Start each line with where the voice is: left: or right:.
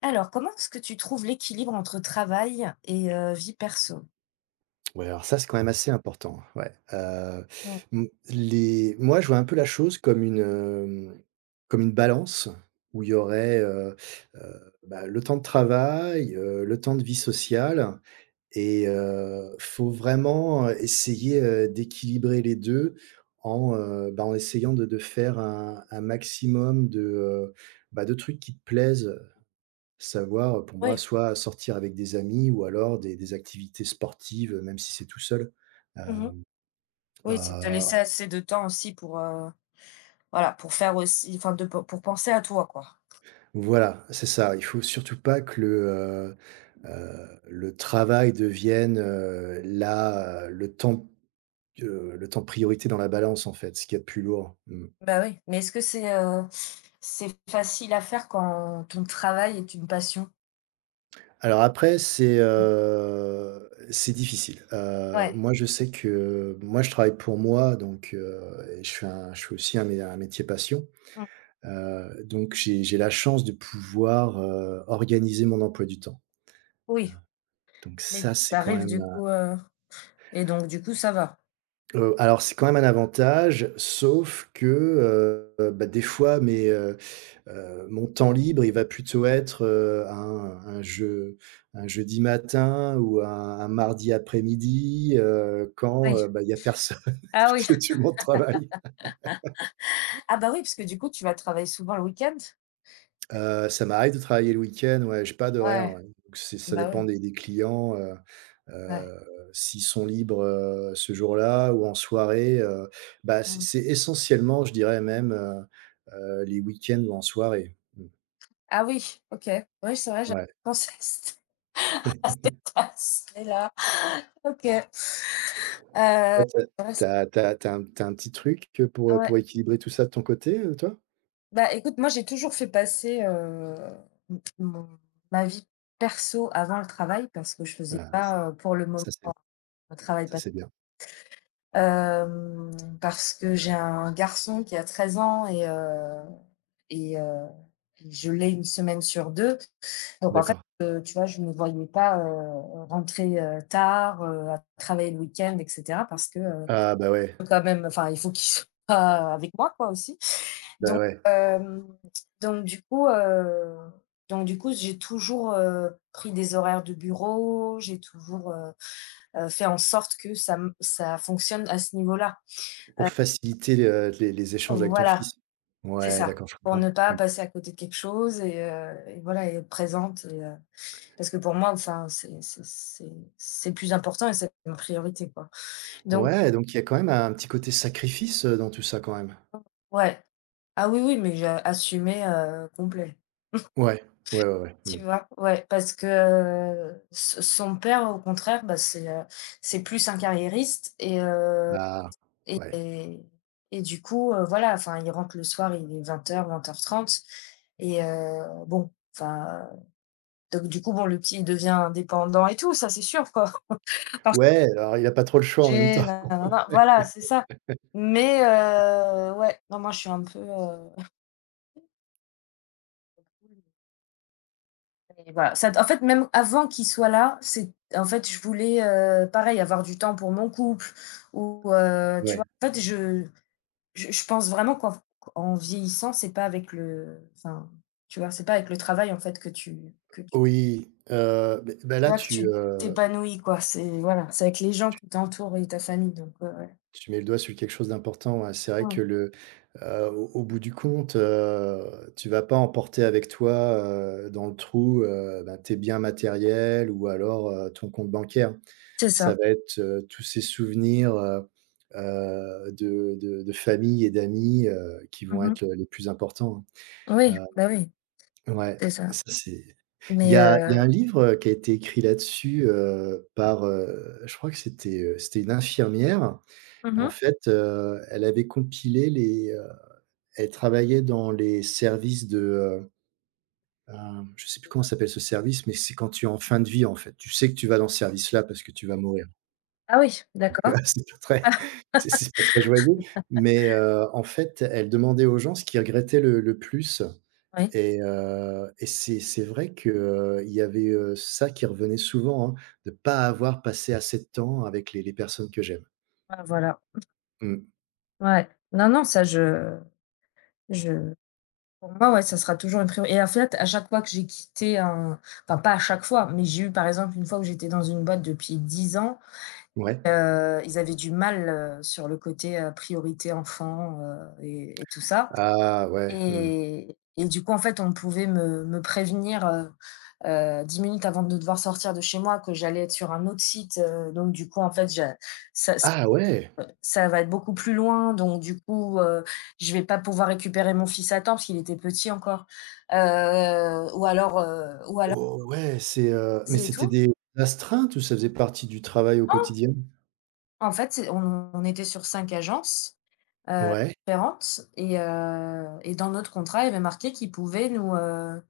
left: Alors, comment est-ce que tu trouves l'équilibre entre travail et vie perso?
right: Ouais, alors ça, c'est quand même assez important, ouais.
left: Mmh,
right: Mmh, les moi, je vois un peu la chose comme une, comme une balance où il y aurait, le temps de travail, le temps de vie sociale et faut vraiment essayer, d'équilibrer les 2 en, en essayant de faire un maximum de, de trucs qui te plaisent. Savoir, pour moi,
left: oui.
right: soit sortir avec des amis ou alors des activités sportives, même si c'est tout seul. Heu,
left: Mmh. Oui, c'est de te
right: heu,
left: laisser assez de temps aussi pour, voilà, pour faire aussi enfin de pe pour penser à toi, quoi.
right: voilà, c'est ça. Il faut surtout pas que le travail devienne, la le temps priorité dans la balance, en fait, ce qu'il y a de plus lourd. Mmh.
left: Bah, oui. Mais est-ce que c'est facile à faire quand ton travail est une passion?
right: Alors après, c'est difficile.
left: Ouais.
right: Moi, je sais que moi, je travaille pour moi, donc, et je fais aussi un métier passion.
left: Mmh.
right: Donc j'ai la chance de pouvoir, organiser mon emploi du temps.
left: Oui.
right: Donc
left: Mais
right: ça, c'est quand même
left: et donc du coup, ça va?
right: un alors c'est quand même un avantage, sauf que, des fois mon temps libre, il va plutôt être, un jeudi matin ou un mardi après-midi, quand,
left: Oui.
right: il y n'y a personne
left: Ah oui.
right: parce que tout le monde travaille.
left: Ah bah, oui, parce que du coup, tu vas travailler souvent le week-end?
right: Ça m'arrive de travailler le week-end, ouais, j'ai pas d'horaire,
left: Ouais.
right: ouais, donc c'est ça
left: Bah, oui.
right: dépend des clients,
left: Ouais.
right: heu, s'ils sont libres, ce jour-là ou en soirée, c'est
left: Mmh.
right: c'est essentiellement, je dirais même, les week-ends ou en soirée. Mmh,
left: Ah oui, OK. Oui, c'est vrai, j'avais
right: ouais.
left: pas pensé à ç Ah c'est classe. Et là, OK. Ouais,
right: Toi,
left: c
right: tu as un petit truc,
left: ouais.
right: pour équilibrer tout ça de ton côté, toi?
left: Bah, écoute, moi, j'ai toujours fait passer, m mon ma vie perso avant le travail parce que je faisais
right: Ah, ç
left: pas, pour le moment,
right: Ça c'est
left: le travail pa
right: bien.
left: hem, parce que j'ai un garçon qui a 13 ans et heu, et je l'ai une semaine sur deux. Donc en fait,
right: D'accord.
left: tu vois, je me voyais pas, rentrer, tard, à travailler le week-end et cetera parce que,
right: Ah bah, ouais,
left: quand même, enfin, il faut qu'il soit avec moi, quoi, aussi.
right: bah,
left: Donc,
right: ouais,
left: hem, donc du coup, heu, donc du coup, j'ai toujours, pris des horaires de bureau, j'ai toujours, fait en sorte que ça fonctionne à ce niveau-là.
right: pour
left: Heu,
right: faciliter, les échanges avec ton
left: voilà,
right: fils.
left: c'est
right: Ouais,
left: ça,
right: d'accord, je
left: pour ne
right: comprends.
left: pas
right: Mmh.
left: passer à côté de quelque chose et voilà et être présente, parce que pour moi, enfin, c'est le plus important et c'est ma priorité, quoi. Donc
right: Ouais, donc il y a quand même un petit côté sacrifice, dans tout ça quand même?
left: ouais. Ah oui, oui, mais j'ai assumé, complet.
right: Ouais, ouais, ouais, ouais. Mmh.
left: Tu vois? Ouais, parce que, s son père au contraire, bah, c'est plus un carriériste
right: Ah,
left: et
right: ouais.
left: et et du coup, voilà, enfin, il rentre le soir, il est 20h, 20h30. Bon, enfin, donc du coup, bon, le petit, il devient indépendant et tout, ça, c'est sûr, quoi. Par
right: Ouais, alors il a pas trop le choix en même temps.
left: voilà, c'est ça. Mais ouais, non, moi, je suis un peu. Et voilà, même avant qu'il soit là, je voulais, pareil, avoir du temps pour mon couple. Ou, tu
right: Ouais.
left: vois? En fait, je pense vraiment qu'en vieillissant, c'est pas avec le enfin, tu vois? C'est pas avec le travail, en fait, que tu
right: Oui,
left: tu
right: là
left: vois? Que tu t'épanouis, quoi. C'est avec les gens qui t'entourent et ta famille, donc ouais, ouais.
right: tu mets le doigt sur quelque chose d'important, ouais. C'est vrai
left: Mmh.
right: que au bout du compte, tu vas pas emporter avec toi, dans le trou, tes biens matériels ou alors, ton compte bancaire.
left: C'est ça.
right: Ça va être, tous ces souvenirs, de famille et d'amis, qui vont
left: Mmh mh.
right: être, les plus importants,
left: Oui,
right: hein.
left: bah, oui,
right: Ouais,
left: c'est ça,
right: ça c'est il
left: mais
right: y a
left: heu
right: un livre qui a été écrit là-dessus, par, je crois que c'était, c'était une infirmière.
left: mmh
right: En
left: mh.
right: fait, elle avait compilé elle travaillait dans les services de, je sais plus comment s'appelle ce service, mais c'est quand tu es en fin de vie, en fait. Tu sais que tu vas dans ce service-là parce que tu vas mourir.
left: Ah oui,
right: Donc,
left: d'accord.
right: c'est pas très joyeux, mais en fait, elle demandait aux gens ce qu'ils regrettaient le plus
left: Oui,
right: et c'est vrai que, il y avait, ça qui revenait souvent, hein, de pas avoir passé assez de temps avec les personnes que j'aime.
left: bah, voilà.
right: Mmh.
left: Ouais. Non, non, ça je pour moi, ouais, ça sera toujours une priorité, et en fait, à chaque fois que j'ai quitté un enfin pas à chaque fois, mais j'ai eu par exemple une fois où j'étais dans une boîte depuis 10 ans,
right: Ouais.
left: ils avaient du mal, sur le côté, priorité enfant, et tout ça,
right: Ah ouais, mmh.
left: du coup, en fait, on pouvait me prévenir, 10 minutes avant de devoir sortir de chez moi que j'allais être sur un autre site, donc du coup, en fait, j'a ça
right: Ah ouais!
left: ça va être beaucoup plus loin, donc du coup, je vais pas pouvoir récupérer mon fils à temps parce qu'il était petit encore. Ou alors
right: Oh ouais, mais
left: et
right: c'était
left: tout.
right: des astreintes ou ça faisait partie du travail au
left: Non,
right: quotidien?
left: en fait, c'est on était sur 5 agences, heu,
right: Ouais.
left: différentes, et dans notre contrat, il y avait marqué qu'ils pouvaient nous,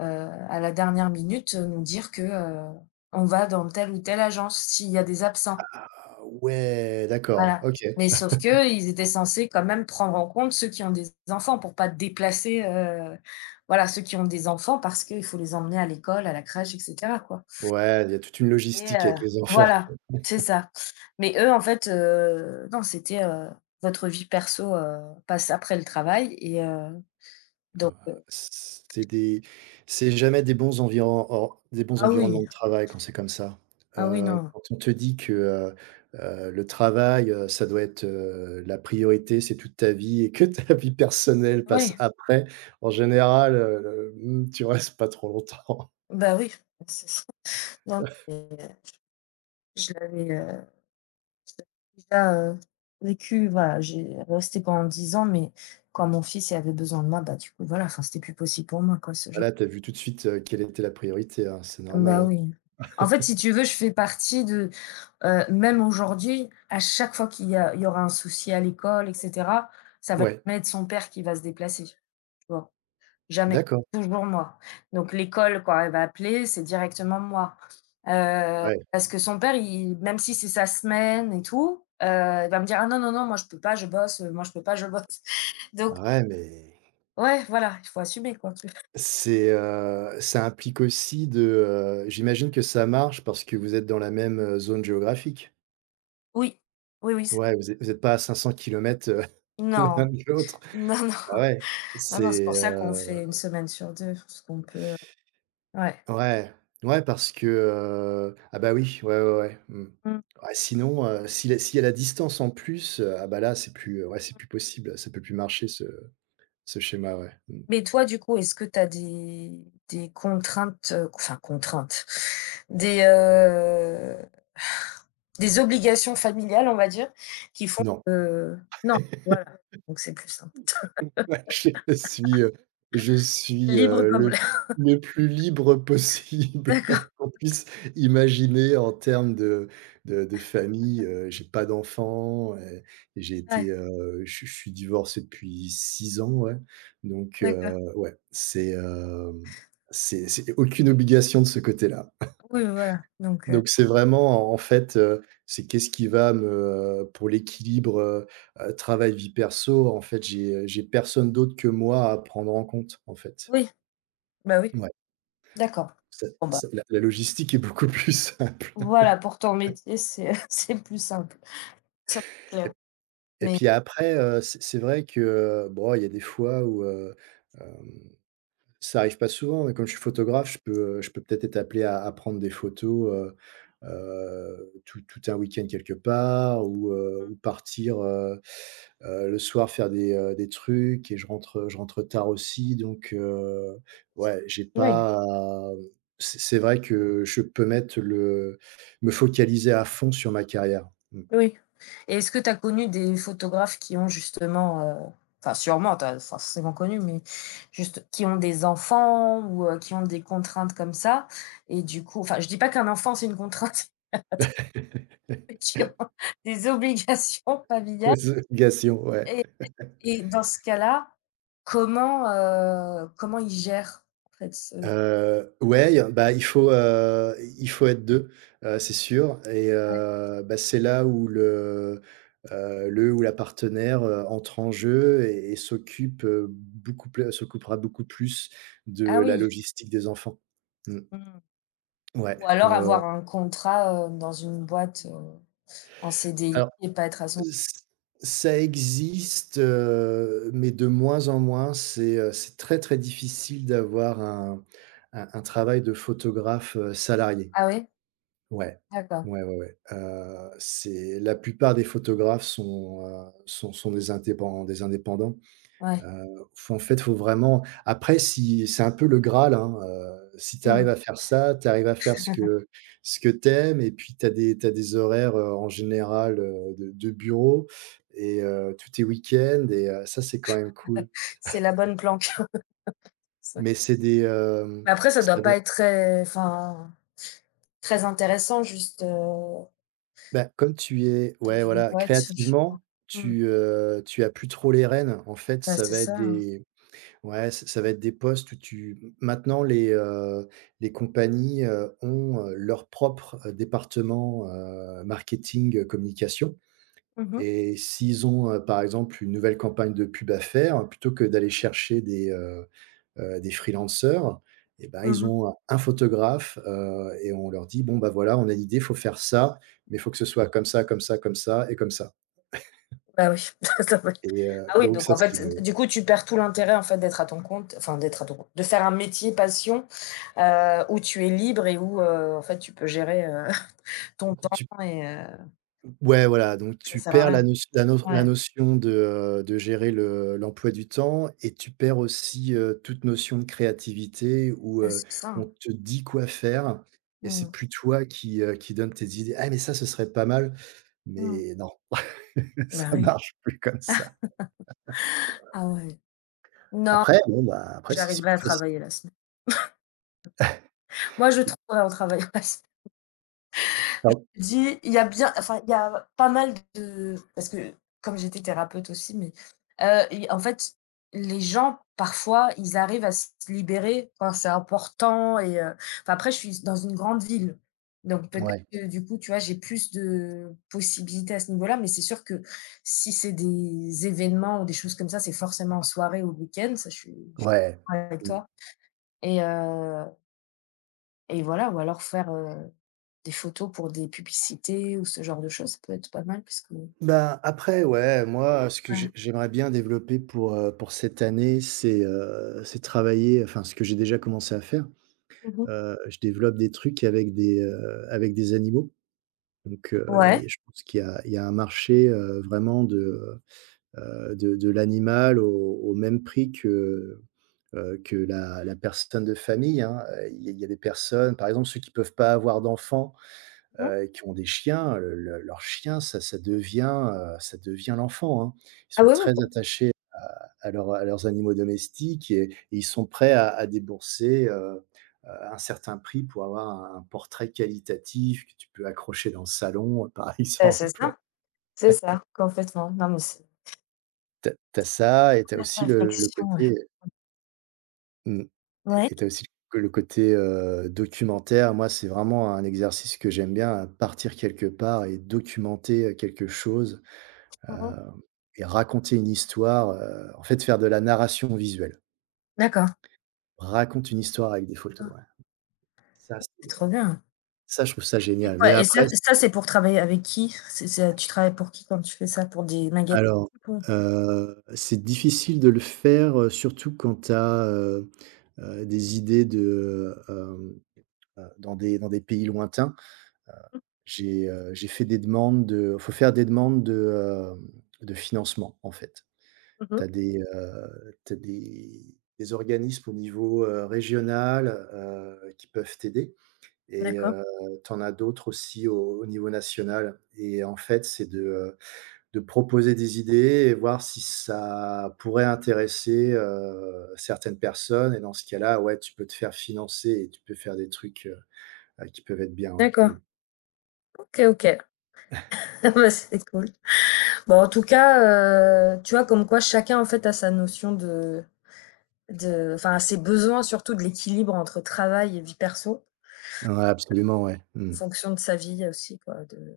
left: heu, à la dernière minute, nous dire que, on va dans telle ou telle agence s'il y a des absents.
right: Ah ouais, d'accord,
left: Voilà,
right: OK.
left: mais sauf qu'ils étaient censés quand même prendre en compte ceux qui ont des enfants pour pas déplacer, voilà, ceux qui ont des enfants parce qu'il faut les emmener à l'école, à la crèche et cetera, quoi,
right: Ouais, il y a toute une
left: et
right: logistique
left: heu,
right: avec les enfants.
left: voilà, c'est ça. Mais eux, en fait, non, c'était, votre vie perso, passe après le travail donc heu
right: C'est des c'est jamais des bons environ or des bons
left: ah
right: environnements
left: oui,
right: de travail quand c'est comme ça.
left: ah oui, non.
right: Quand on te dit que, le travail, ça doit être, la priorité, c'est toute ta vie et que ta vie personnelle passe
left: Oui,
right: après, en général, tu restes pas trop longtemps.
left: bah oui, c'est ça. Non, mais euh, je l'avais déjà, vécu. Voilà, j'ai resté pendant 10 ans, mais quand mon fils, il avait besoin de moi, bah, du coup, voilà, enfin, c'était plus possible pour moi, quoi, ce genre
right: Voilà, tu as vu tout de suite, quelle était la priorité, hein, c'est normal,
left: bah,
right: hein.
left: oui. En fait, si tu veux, je fais partie de même aujourd'hui, à chaque fois qu'il y a il y aura un souci à l'école et cetera, ça va
right: Ouais,
left: jamais être son père qui va se déplacer, tu vois? Jamais,
right: d'accord,
left: toujours moi. Donc l'école, quand elle va appeler, c'est directement moi.
right: ouais,
left: Parce que son père, il même si c'est sa semaine et tout, il va me dire: «Ah non, non, non, moi je peux pas, je bosse, moi je peux pas, je bosse». Donc
right: ouais, mais
left: ouais, voilà, il faut assumer quoi.
right: c'est, ça implique aussi de, j'imagine que ça marche parce que vous êtes dans la même, zone géographique?
left: Oui, oui, oui, c'est
right: Ouais, vous êtes pas à 500 kilomètres l'un
left: non,
right: de l'autre.
left: non, non,
right: Bah, ouais,
left: non, non, c'est
right: c'est,
left: pour ça qu'on fait une semaine sur 2 parce qu'on peut, ouais.
right: ouais, ouais parce que, ah, bah, oui, ouais, ouais, ouais, mmh.
left: Mmh.
right: Ouais, sinon, si la s'il y a la distance en plus, là, c'est plus, ouais, c'est plus possible, ça peut plus marcher ce schéma, ouais, mmh.
left: Mais toi, du coup, est-ce que tu as des contraintes, enfin contraintes, des, heu, des obligations familiales, on va dire, qui font
right: Non.
left: que non, voilà, donc c'est plus simple.
right: Ouais, je suis, je suis,
left: Libre comme
right: le
left: l'air.
right: plus libre possible
left: D'accord,
right: qu'on puisse imaginer en termes de famille, j'ai pas d'enfant et
left: ouais,
right: je suis divorcé depuis 6 ans, ouais, donc
left: d'accord.
right: ouais, c'est aucune obligation de ce côté-là.
left: Oui, oui, voilà,
right: Donc c'est vraiment en fait, c'est qu'est-ce qui va me pour l'équilibre, travail, vie perso, en fait, j'ai personne d'autre que moi à prendre en compte, en fait.
left: oui, bah, oui,
right: Ouais,
left: d'accord.
right: ça
left: Bon, bah,
right: ça la logistique est beaucoup plus simple.
left: voilà, pour ton métier, c'est c'est plus simple. Ça, c'est
right: et
left: clair,
right: et
left: mais
right: puis après, c'est vrai que, bon, il y a des fois où, hem ça arrive pas souvent, mais comme je suis photographe, je peux peut-être être appelé à prendre des photos, tout un week-end quelque part ou partir, le soir faire des trucs et je rentre tard aussi donc, ouais, j'ai
left: oui.
right: pas c'est vrai que je peux mettre le me focaliser à fond sur ma carrière.
left: Oui, et est-ce que tu as connu des photographes qui ont justement, enfin sûrement, tu as forcément connu, mais juste qui ont des enfants ou qui ont des contraintes comme ça, et du coup, enfin, je dis pas qu'un enfant c'est une contrainte, mais qui ont des obligations familiales,
right: Mmh. Ouais, ouais.
left: et dans ce cas-là, comment ils gèrent en fait ce
right: Ouais, il y a il faut être 2, c'est sûr et
left: ouais.
right: c'est là où le ou la partenaire, entre en jeu et s'occupera beaucoup plus de
left: Ah
right: la
left: oui,
right: logistique des enfants. Mmh.
left: mmh.
right: Ouais,
left: Ou alors
right: ouais, ouais, ouais.
left: avoir un contrat, dans une boîte, en CDI
right: Alors,
left: et pas être à son
right: ç Ça existe, mais de moins en moins. C'est très, très difficile d'avoir un travail de photographe, salarié.
left: Ah oui?
right: Ouais.
left: D'accord,
right: Ouais, ouais, ouais. C'est la plupart des photographes sont, sont des indépendants.
left: ouais.
right: Faut En fait, faut vraiment après si c'est un peu le graal, hein, si tu
left: Mmh
right: arrives
left: mh.
right: à faire ça, tu arrives à faire ce que t'aimes, et puis tu as des t'as des horaires, en général, de bureau et tous tes week-ends et ça, c'est quand même cool.
left: C'est la bonne planque. Ça
right: Mais c'est des, hem,
left: Mais après ça doit
right: ça va
left: pas être très, enfin, très intéressant, juste,
right: Bah, comme tu es ouais,
left: peut-être une
right: voilà,
left: boîte, je sais pas.
right: créativement,
left: Mmh.
right: tu as plus trop les rênes. En fait,
left: Bah,
right: ça
left: c'est
right: va être
left: ça, hein.
right: des ouais, ç ça va être des postes où tu maintenant les compagnies, ont, leur propre, département, marketing, communication
left: Mmh mh.
right: et s'ils ont, par exemple, une nouvelle campagne de pub à faire, plutôt que d'aller chercher des freelancers et ben, ils
left: Mmh.
right: ont un photographe, et on leur dit: «Bon, bah, voilà, on a l'idée, il faut faire ça, mais il faut que ce soit Mmh. comme ça, comme ça, comme ça»
left: Bah, oui. Ça doit être
right: et
left: Ah oui,
right: donc ça,
left: donc en
right: c'est le
left: fait, du coup, tu perds tout l'intérêt, en fait, d'être à ton compte, enfin d'être à ton compte, de faire un métier passion, où tu es libre et où, en fait, tu peux gérer, ton temps,
right: tu ouais, voilà, donc
left: ça
right: tu
left: sert à
right: perds
left: rien.
right: la notion la no la
left: Ouais.
right: notion de gérer le l'emploi du temps et tu perds aussi, toute notion de créativité où,
left: Ouais, c'est
right: on
left: ça.
right: te dit quoi faire et c'est
left: Mmh.
right: plus toi qui donne tes idées: «Ah mais ça, ce serait pas mal»,
left: Mmh.
right: mais non,
left: Bah,
right: ça
left: oui.
right: marche plus comme ça.
left: Ah ouais. Non,
right: Après, bon, bah, après c'est
left: j'arriverai à
right: plus facile.
left: travailler la semaine. Moi, je trouverai un travail, ouais, c
right: Pardon?
left: dis il y a bien, enfin, il y a pas mal de, parce que comme j'étais thérapeute aussi, mais il en fait, les gens, parfois, ils arrivent à se libérer, enfin, c'est important, enfin, après, je suis dans une grande ville, donc peut-être
right: Ouais,
left: que, du coup, tu vois, j'ai plus de possibilités à ce niveau-là, mais c'est sûr que si c'est des événements ou des choses comme ça, c'est forcément en soirée ou le week-end, ça, je suis
right: ouais.
left: d'accord avec
right: Mmh.
left: toi et heu Et voilà, ou alors faire, des photos pour des publicités ou ce genre de choses, ça peut être pas mal, parce que...
right: Bah, après, ouais, moi, ce que j'ai
left: Ouais.
right: j'aimerais bien développer pour cette année, c'est travailler enfin, ce que j'ai déjà commencé à faire.
left: Mmh.
right: Je développe des trucs avec des animaux. Donc, il
left: Ouais.
right: y a je pense qu'il y a un marché, vraiment de, de l'animal au même prix que la personne de famille, hein. Il y a des personnes, par exemple, ceux qui peuvent pas avoir d'enfants,
left: Mmh.
right: qui ont des chiens, le leur chien, ça devient l'enfant, hein. Ils
left: Ah
right: sont
left: oui,
right: très
left: oui,
right: attachés à leurs animaux domestiques et ils sont prêts à débourser, un certain prix pour avoir un portrait qualitatif que tu peux accrocher dans le salon, par
left: bah,
right: exemple.
left: c'est ça, complètement. Non, mais c'est
right: T'as as Ça et t'as
left: première
right: aussi le
left: réflexion, ouais.
right: côté mmh
left: Ouais.
right: et tu aussi que le côté, documentaire. Moi, c'est vraiment un exercice que j'aime bien, partir quelque part et documenter, quelque chose. Heu
left: Mmh.
right: et raconter une histoire, en fait, faire de la narration visuelle.
left: D'accord.
right: Raconte une histoire avec des photos,
left: Mmh.
right: ouais. Ça, c'est
left: C'est trop bien.
right: Ça, je trouve ça
left: Et
right: génial. Mais
left: quoi, et ça,
right: après,
left: c'est pour travailler avec qui? C'est Tu travailles pour qui quand tu fais ça? Pour des magasins?
right: alors,
left: Pour
right: c'est difficile de le faire, surtout quand tu as des idées de, dans des pays lointains. J'ai, j'ai fait des demandes de faut faire des demandes de, de financement, en fait. Tu
left: Mmh,
right: as des, tu des organismes au niveau, régional, qui peuvent t'aider et
left: d'accord,
right: tu en as d'autres aussi au niveau national et en fait, c'est de proposer des idées et voir si ça pourrait intéresser, certaines personnes et dans ce cas-là, ouais, tu peux te faire financer et tu peux faire des trucs, qui peuvent être bien, ouais.
left: d'accord.
right: Mmh.
left: OK, OK. Ah bah, c'est cool. Bon, en tout cas, tu vois, comme quoi chacun, en fait, a sa notion de... enfin, ses besoins surtout de l'équilibre entre travail et vie perso,
right: Ouais, absolument, ouais. Mmh.
left: en fonction de sa vie aussi quoi, de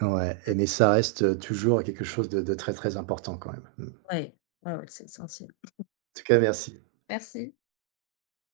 right: Ouais et mais ça reste, toujours quelque chose de très, très important quand même. Mmh. En
left: ouais, ouais, ouais, c'est essentiel.
right: tout cas, merci.
left: Merci.